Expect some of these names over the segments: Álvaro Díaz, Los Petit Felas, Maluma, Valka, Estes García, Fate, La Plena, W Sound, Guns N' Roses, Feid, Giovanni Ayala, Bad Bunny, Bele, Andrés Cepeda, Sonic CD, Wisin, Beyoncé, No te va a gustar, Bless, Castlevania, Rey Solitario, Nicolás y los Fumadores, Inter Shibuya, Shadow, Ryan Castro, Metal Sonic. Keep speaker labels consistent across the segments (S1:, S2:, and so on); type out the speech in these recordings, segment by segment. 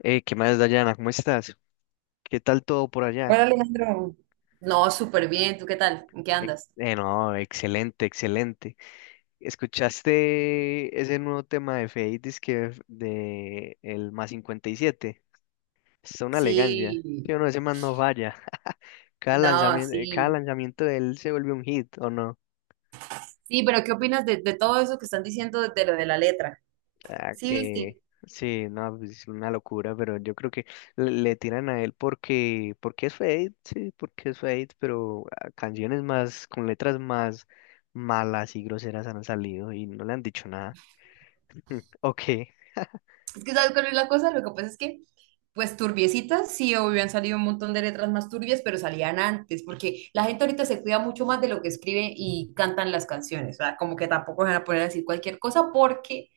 S1: ¿Qué más, Dayana? ¿Cómo estás? ¿Qué tal todo por
S2: Hola,
S1: allá?
S2: Alejandro. No, súper bien. ¿Tú qué tal? ¿En qué andas?
S1: No, excelente, excelente. ¿Escuchaste ese nuevo tema de Feid, que de el más 57? Es una elegancia.
S2: Sí,
S1: Yo no, ese man no falla.
S2: no,
S1: Cada
S2: sí.
S1: lanzamiento de él se vuelve un hit, ¿o no?
S2: Sí, pero ¿qué opinas de todo eso que están diciendo de lo de la letra?
S1: Ah,
S2: Sí, viste.
S1: que sí, no, pues, es una locura, pero yo creo que le tiran a él porque, es Fate, sí, porque es Fate, pero canciones más, con letras más malas y groseras han salido y no le han dicho nada. Ok,
S2: Es que ¿sabes cuál es la cosa? Lo que pasa es que, pues turbiecitas, sí, obvio, han salido un montón de letras más turbias, pero salían antes, porque la gente ahorita se cuida mucho más de lo que escribe y cantan las canciones. O sea, como que tampoco se van a poner a decir cualquier cosa porque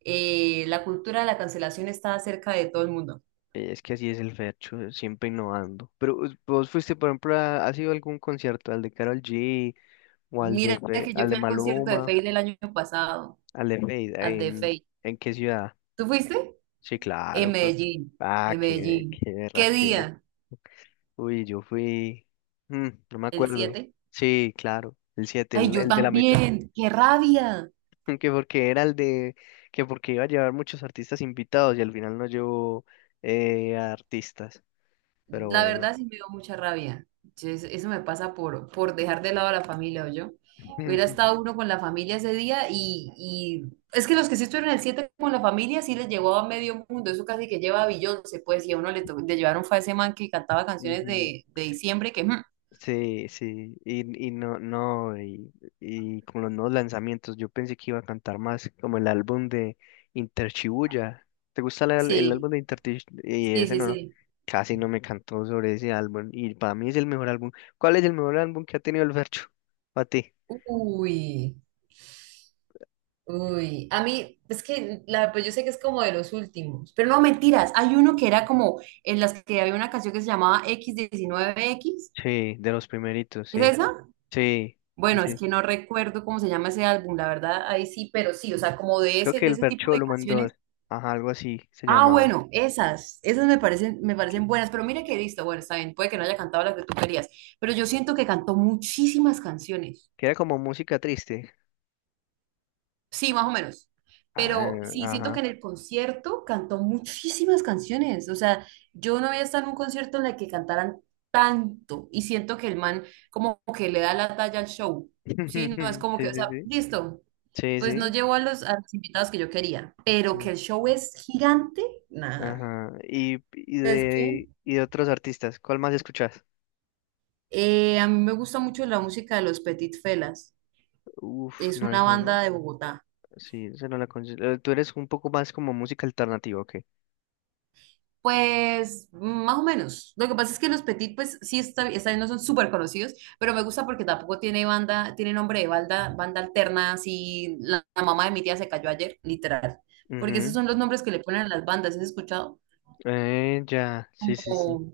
S2: la cultura de la cancelación está cerca de todo el mundo.
S1: es que así es el Fercho, siempre innovando. Pero vos fuiste, por ejemplo, a, ¿has ido a algún concierto, al de Karol G o al de,
S2: Mira que yo
S1: Al de
S2: fui al concierto de
S1: Maluma,
S2: Feid el año pasado,
S1: al de
S2: al
S1: Fate,
S2: de
S1: en,
S2: Feid.
S1: en qué ciudad?
S2: ¿Tú fuiste?
S1: Sí,
S2: En
S1: claro.
S2: Medellín,
S1: Ah,
S2: en
S1: qué,
S2: Medellín.
S1: qué
S2: ¿Qué
S1: berraquera.
S2: día?
S1: Uy, yo fui, no me
S2: ¿El
S1: acuerdo.
S2: 7?
S1: Sí, claro, el 7
S2: Ay,
S1: el,
S2: yo
S1: el de la mitad.
S2: también. ¡Qué rabia!
S1: Que porque era el de, que porque iba a llevar muchos artistas invitados y al final no llevó artistas. Pero
S2: La
S1: bueno.
S2: verdad sí me dio mucha rabia. Eso me pasa por dejar de lado a la familia, o yo. Hubiera estado uno con la familia ese día y es que los que sí estuvieron el 7 con la familia sí les llevó a medio mundo. Eso casi que lleva a Beyoncé, pues, y a uno le llevaron fue a ese man que cantaba canciones
S1: Ujú.
S2: de diciembre
S1: Sí, sí, y no, no, y con los nuevos lanzamientos, yo pensé que iba a cantar más como el álbum de Inter Shibuya. ¿Te gusta el
S2: Sí.
S1: álbum de Inter? Y
S2: Sí,
S1: ese
S2: sí,
S1: no, no,
S2: sí.
S1: casi no me cantó sobre ese álbum, y para mí es el mejor álbum. ¿Cuál es el mejor álbum que ha tenido el Fercho? Para ti.
S2: Uy, uy. A mí, es que pues yo sé que es como de los últimos, pero no mentiras. Hay uno que era como en las que había una canción que se llamaba x diecinueve equis.
S1: Sí, de los primeritos,
S2: ¿Es
S1: sí,
S2: esa?
S1: sí, sí,
S2: Bueno, es
S1: sí.
S2: que no recuerdo cómo se llama ese álbum, la verdad, ahí sí, pero sí, o sea, como de
S1: Creo
S2: ese,
S1: que
S2: de
S1: el
S2: ese tipo
S1: Fercho
S2: de
S1: lo mandó,
S2: canciones.
S1: ajá, algo así se
S2: Ah,
S1: llamaba,
S2: bueno, esas me parecen, me
S1: que,
S2: parecen buenas, pero mira que listo, bueno, está bien, puede que no haya cantado las que tú querías, pero yo siento que cantó muchísimas canciones.
S1: que era como música triste.
S2: Sí, más o menos.
S1: Ah,
S2: Pero sí, siento que
S1: ajá,
S2: en el concierto cantó muchísimas canciones. O sea, yo no había estado en un concierto en el que cantaran tanto. Y siento que el man como que le da la talla al show. Sí, no es como que,
S1: sí,
S2: o
S1: sí,
S2: sea,
S1: sí.
S2: listo.
S1: Sí,
S2: Pues no
S1: sí.
S2: llevó a los invitados que yo quería. Pero
S1: Mm.
S2: que el show es gigante, nada.
S1: Ajá. Y, y
S2: ¿Sabes qué?
S1: de y de otros artistas, ¿cuál más escuchas?
S2: A mí me gusta mucho la música de Los Petit Felas.
S1: Uf,
S2: Es
S1: no,
S2: una
S1: esa no-
S2: banda de Bogotá.
S1: sí, esa no la considero. Tú eres un poco más como música alternativa, ¿ok?
S2: Pues más o menos. Lo que pasa es que los Petit, pues sí, está bien, no son súper conocidos, pero me gusta porque tampoco tiene banda, tiene nombre de banda, banda alterna, así la mamá de mi tía se cayó ayer, literal. Porque esos
S1: Ujú.
S2: son los nombres que le ponen a las bandas, ¿has escuchado?
S1: Ya, sí, sí, sí.
S2: Como,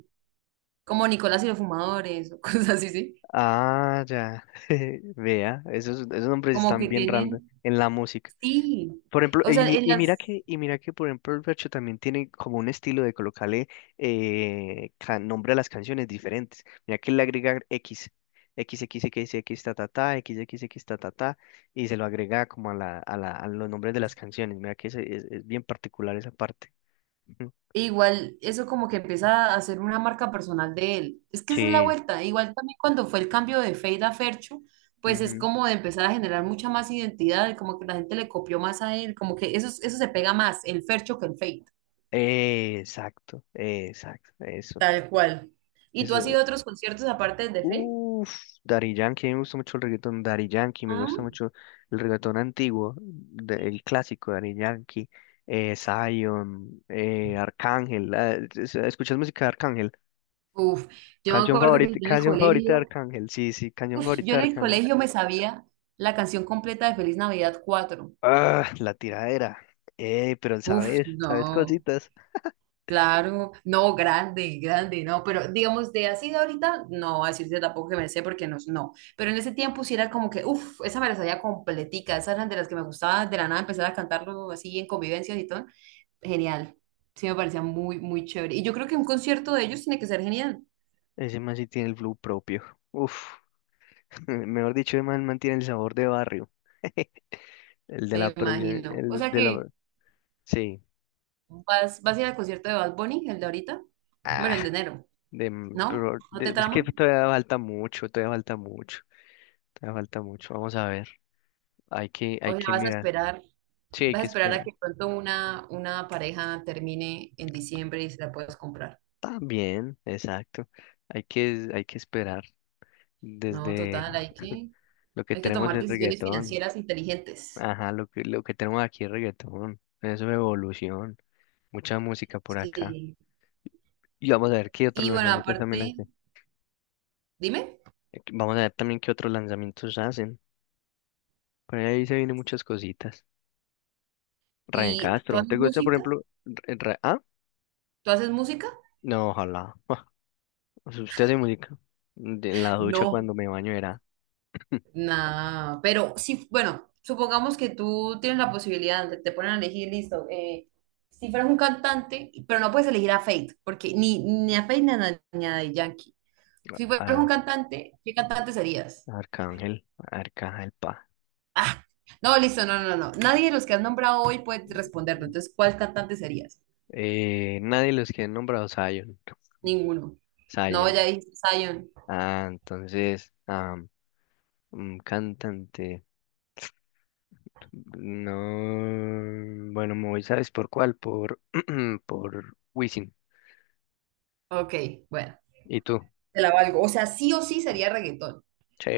S2: como Nicolás y los Fumadores, o cosas así, sí.
S1: Ah, ya. Vea, esos nombres
S2: Como
S1: están
S2: que
S1: bien random
S2: tienen,
S1: en la música.
S2: sí.
S1: Por ejemplo,
S2: O sea, en
S1: y mira
S2: las,
S1: que, y mira que, por ejemplo, el Fercho también tiene como un estilo de colocarle nombre a las canciones diferentes. Mira que él le agrega X, x x x X, ta, ta, ta, x x x ta, ta, ta, y se lo agrega como a los nombres de las canciones. Mira que es bien particular esa parte. Ujú.
S2: E Igual eso como que empieza a ser una marca personal de él. Es que esa es la
S1: Sí.
S2: vuelta. Igual también cuando fue el cambio de Fade a Fercho, pues es
S1: Ujú.
S2: como de empezar a generar mucha más identidad, como que la gente le copió más a él, como que eso se pega más, el Fercho que el Fade.
S1: Exacto, exacto, eso.
S2: Tal cual. ¿Y tú has
S1: Eso,
S2: ido a otros conciertos aparte del de Fade?
S1: Uff, Daddy Yankee, a mí me gusta mucho el reggaetón Daddy Yankee, me
S2: Ah.
S1: gusta mucho el reggaetón antiguo, el clásico Daddy Yankee, Zion, Arcángel. ¿Escuchas música de Arcángel?
S2: Uf, yo me acuerdo que
S1: Canción favorita de Arcángel, sí, sí, canción
S2: yo
S1: favorita de
S2: en el
S1: Arcángel.
S2: colegio me sabía la canción completa de Feliz Navidad 4.
S1: Ah, la tiradera. Pero
S2: Uf,
S1: sabes, sabes
S2: no.
S1: cositas.
S2: Claro, no, grande, grande, no, pero digamos de así de ahorita, no, a decirte tampoco que me sé porque no, no, pero en ese tiempo sí era como que, uff, esa me la sabía completica, esas eran de las que me gustaba de la nada empezar a cantarlo así en convivencias y todo, genial, sí me parecía muy, muy chévere, y yo creo que un concierto de ellos tiene que ser genial,
S1: Ese man sí tiene el flow propio. Uff, mejor dicho, el man mantiene el sabor de barrio. El de
S2: me
S1: la producción,
S2: imagino, o
S1: el
S2: sea
S1: de la...
S2: que
S1: Sí.
S2: vas a ir al concierto de Bad Bunny, el de ahorita, bueno, el de enero,
S1: De, mm,
S2: ¿no?
S1: pero
S2: ¿No te
S1: de- es que
S2: trama?
S1: todavía falta mucho, todavía falta mucho, todavía falta mucho. Vamos a ver, hay que,
S2: O
S1: hay
S2: sea,
S1: que
S2: vas a
S1: mirar.
S2: esperar.
S1: Sí, hay
S2: Vas a
S1: que
S2: esperar a
S1: esperar.
S2: que pronto una pareja termine en diciembre y se la puedas comprar.
S1: También, exacto. Hay que esperar
S2: No,
S1: desde
S2: total, hay que,
S1: lo que
S2: hay que
S1: tenemos
S2: tomar
S1: es
S2: decisiones
S1: reggaetón.
S2: financieras inteligentes.
S1: Ajá, lo que tenemos aquí es reggaetón. Eso es evolución. Mucha música por acá.
S2: Sí.
S1: Y vamos a ver qué otros
S2: Y bueno,
S1: lanzamientos también
S2: aparte,
S1: hacen.
S2: dime,
S1: Vamos a ver también qué otros lanzamientos hacen. Por ahí se vienen muchas cositas. Ryan
S2: ¿y tú
S1: Castro,
S2: haces
S1: ¿te gusta, por
S2: música?
S1: ejemplo? ¿Ah?
S2: ¿Tú haces música?
S1: No, ojalá. Usted hace música. En la ducha
S2: No.
S1: cuando me baño era
S2: Nada, pero sí, bueno, supongamos que tú tienes la posibilidad, te ponen a elegir, listo, si fueras un cantante, pero no puedes elegir a Fate, porque ni a Fate ni a Daddy Yankee. Si fueras un
S1: a
S2: cantante, ¿qué cantante serías?
S1: Arcángel, Arcángel Pa.
S2: Ah, no, listo, no, no, no. Nadie de los que has nombrado hoy puede responderlo. Entonces, ¿cuál cantante serías?
S1: Nadie de los que han nombrado Zion.
S2: Ninguno. No,
S1: Zion.
S2: ya dijiste Zion.
S1: Ah, entonces, un cantante. No, bueno, me voy, ¿sabes por cuál? Por, por Wisin.
S2: Ok, bueno,
S1: ¿Y tú?
S2: te la valgo. O sea, sí o sí sería reggaetón.
S1: Sí,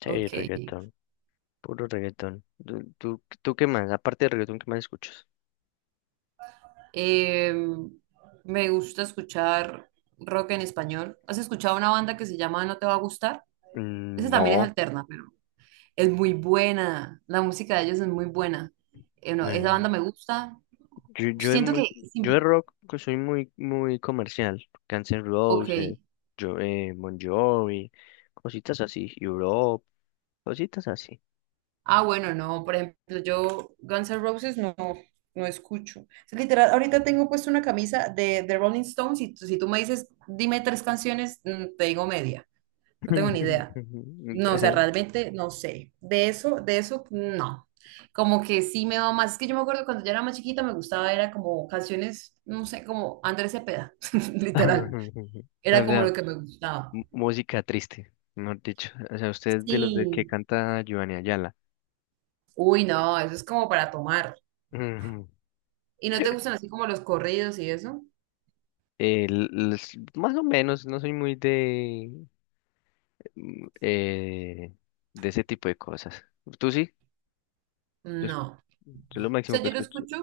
S1: sí,
S2: Ok.
S1: reggaetón. Puro reggaetón. ¿Tú qué más? Aparte de reggaetón, ¿qué más escuchas?
S2: Em, Me gusta escuchar rock en español. ¿Has escuchado una banda que se llama No te va a gustar? Esa
S1: Mm,
S2: también es
S1: No,
S2: alterna, pero es muy buena. La música de ellos es muy buena. No, esa
S1: no.
S2: banda me gusta.
S1: Yo, yo, de
S2: Siento
S1: mu-
S2: que
S1: yo de
S2: sí.
S1: rock que soy muy, muy comercial. Guns N'
S2: Ok.
S1: Roses, Bon Jovi, cositas así. Europe, cositas así.
S2: Ah, bueno, no, por ejemplo, yo Guns N' Roses no, no escucho. O sea, literal, ahorita tengo puesto una camisa de Rolling Stones y si tú me dices, dime tres canciones, te digo media. No tengo ni idea. No, o sea, realmente no sé. De eso, no. Como que sí me va más. Es que yo me acuerdo cuando yo era más chiquita me gustaba, era como canciones, no sé, como Andrés Cepeda, literal.
S1: O
S2: Era como
S1: sea,
S2: lo que me gustaba.
S1: música triste, mejor dicho. O sea, usted es de los de que
S2: Sí.
S1: canta Giovanni Ayala.
S2: Uy, no, eso es como para tomar.
S1: Ujú.
S2: ¿Y no te gustan así como los corridos y eso?
S1: Más o menos, no soy muy mm, eh, de ese tipo de cosas. ¿Tú sí? Yo, es-
S2: No. O
S1: yo lo máximo
S2: sea,
S1: que
S2: yo lo
S1: escucho.
S2: escucho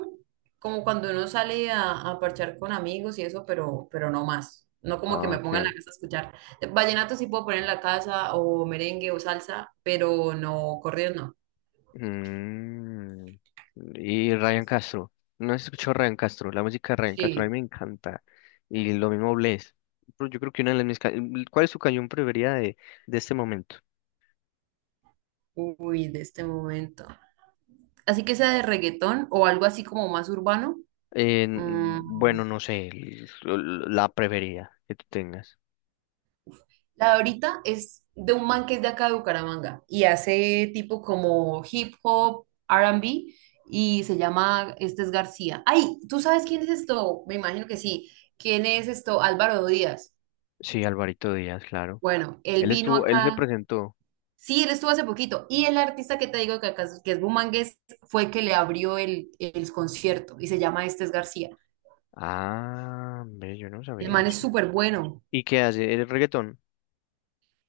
S2: como cuando uno sale a parchar con amigos y eso, pero no más. No como que
S1: Ah,
S2: me ponga en
S1: ok.
S2: la casa a escuchar. Vallenato sí puedo poner en la casa, o merengue o salsa, pero no, corridos no.
S1: Mm, y Ryan Castro. No has escuchado Ryan Castro. La música de Ryan Castro a mí
S2: Sí.
S1: me encanta. Y lo mismo Bless. Pero yo creo que una de las mis... ca- mm, ¿Cuál es su canción preferida de este momento?
S2: Uy, de este momento. Así que sea de reggaetón o algo así como más urbano. mm,
S1: Bueno, no sé. La preferida que tú tengas.
S2: La de ahorita es de un man que es de acá de Bucaramanga y hace tipo como hip hop, R&B y se llama, este es García. Ay, ¿tú sabes quién es esto? Me imagino que sí. ¿Quién es esto? Álvaro Díaz.
S1: Sí, Alvarito Díaz, claro.
S2: Bueno, él
S1: Él
S2: vino
S1: estuvo, él se
S2: acá.
S1: presentó.
S2: Sí, él estuvo hace poquito. Y el artista que te digo que, que es bumangués fue que le abrió el concierto y se llama Este es García.
S1: Ah, hombre, yo no
S2: El
S1: sabía
S2: man es
S1: eso.
S2: súper bueno.
S1: ¿Y qué hace? ¿El reggaetón?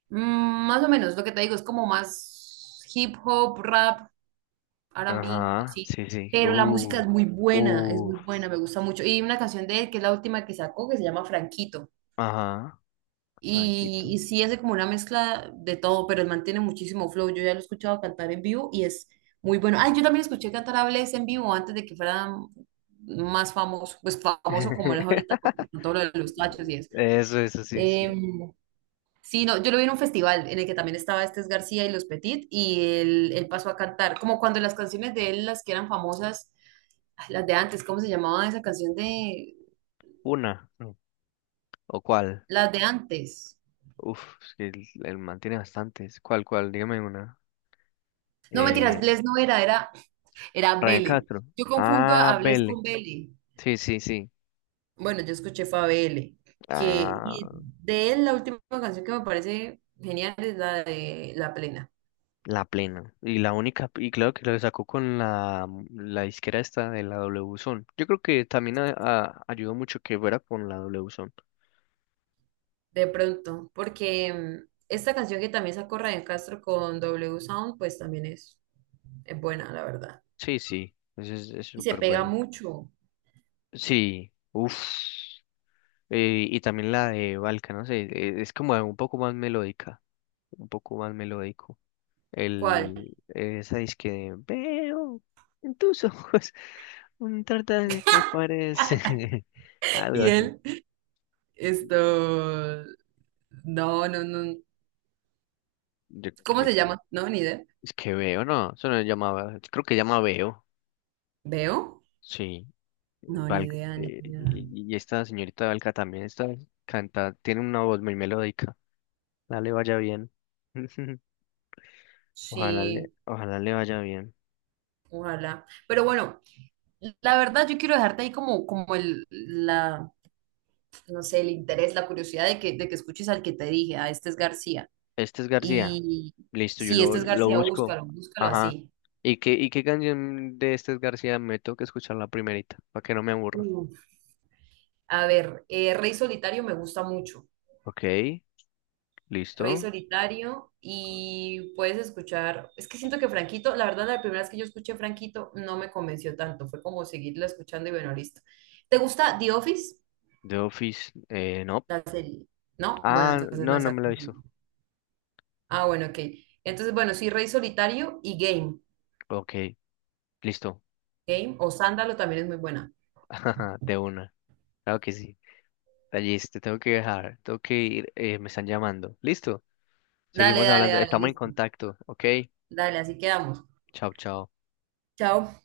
S2: Mm, más o menos, lo que te digo es como más hip hop, rap, R&B,
S1: Ajá,
S2: así.
S1: sí, sí.
S2: Pero la música es
S1: Uh,
S2: muy buena, me gusta mucho. Y una canción de él, que es la última que sacó, que se llama Franquito.
S1: ajá,
S2: Y,
S1: tranquilo.
S2: y sí hace como una mezcla de todo, pero él mantiene muchísimo flow. Yo ya lo he escuchado cantar en vivo y es muy bueno. Ay, yo también escuché cantar a Bless en vivo antes de que fuera más famoso, pues famoso como él es ahorita con todo lo de los tachos y eso.
S1: Eso, sí, sí.
S2: Em, sí, no, yo lo vi en un festival en el que también estaba Estes García y Los Petit y él pasó a cantar, como cuando las canciones de él, las que eran famosas. Ay, las de antes, ¿cómo se llamaba esa canción de
S1: Una. Mm. ¿O cuál?
S2: las de antes?
S1: Uf, es que él mantiene bastantes. ¿Cuál, cuál? Dígame una.
S2: No, mentiras,
S1: Eh,
S2: Bless no era
S1: Ryan
S2: Bele.
S1: Castro.
S2: Yo confundo a,
S1: Ah,
S2: a Bless
S1: Vele.
S2: con Bele.
S1: Sí, sí, sí.
S2: Bueno, yo escuché fue a Bele, que y
S1: Ah,
S2: de él la última canción que me parece genial es la de La Plena,
S1: la plena. Y la única, y claro que lo sacó con la disquera esta de la W Zone. Yo creo que también ayudó mucho que fuera con la W Zone.
S2: de pronto, porque esta canción que también sacó Ryan Castro con W Sound, pues también es buena, la verdad.
S1: Sí, sí. Eso es
S2: Y se
S1: súper
S2: pega
S1: bueno.
S2: mucho.
S1: Sí. Uf. Y también la de Valka, no sé, es como un poco más melódica, un poco más melódico.
S2: ¿Cuál?
S1: Esa disque veo en tus ojos un de que aparece, algo
S2: Y
S1: así.
S2: él, esto, no, no, no.
S1: Yo,
S2: ¿Cómo
S1: yo-
S2: se llama? No, ni idea.
S1: es que veo, no, eso no llamaba, creo que llama veo,
S2: ¿Veo?
S1: sí.
S2: No, ni
S1: Val-
S2: idea, ni
S1: eh,
S2: idea.
S1: y, y esta señorita Valka también está, canta, tiene una voz muy melódica. Ojalá le vaya bien. Ojalá le,
S2: Sí,
S1: ojalá le vaya bien.
S2: ojalá. Pero bueno, la verdad yo quiero dejarte ahí como el, la, no sé, el interés, la curiosidad de que escuches al que te dije, a este es García.
S1: Este es García.
S2: Y
S1: Listo, yo
S2: sí,
S1: lo,
S2: este es
S1: lo
S2: García,
S1: busco.
S2: búscalo, búscalo
S1: Ajá.
S2: así.
S1: ¿Y qué canción de Estes García me toca escuchar la primerita? Para que no me aburra.
S2: Uf. A ver, Rey Solitario me gusta mucho.
S1: Ok,
S2: Rey
S1: listo.
S2: Solitario y puedes escuchar, es que siento que Franquito, la verdad la primera vez que yo escuché Franquito no me convenció tanto, fue como seguirla escuchando y bueno, listo. ¿Te gusta The Office?
S1: The Office, no.
S2: La serie, ¿no? Bueno,
S1: Ah,
S2: entonces no
S1: no,
S2: es
S1: no me
S2: acá.
S1: lo he visto.
S2: Ah, bueno, ok. Entonces, bueno, sí, Rey Solitario y Game.
S1: Ok, listo.
S2: Game o Sándalo también es muy buena.
S1: De una. Claro que sí. Tallis, te tengo que dejar. Tengo que ir. Me están llamando. Listo.
S2: Dale,
S1: Seguimos
S2: dale,
S1: hablando.
S2: dale,
S1: Estamos en
S2: listo.
S1: contacto. Ok.
S2: Dale, así quedamos.
S1: Chao, chao.
S2: Chao.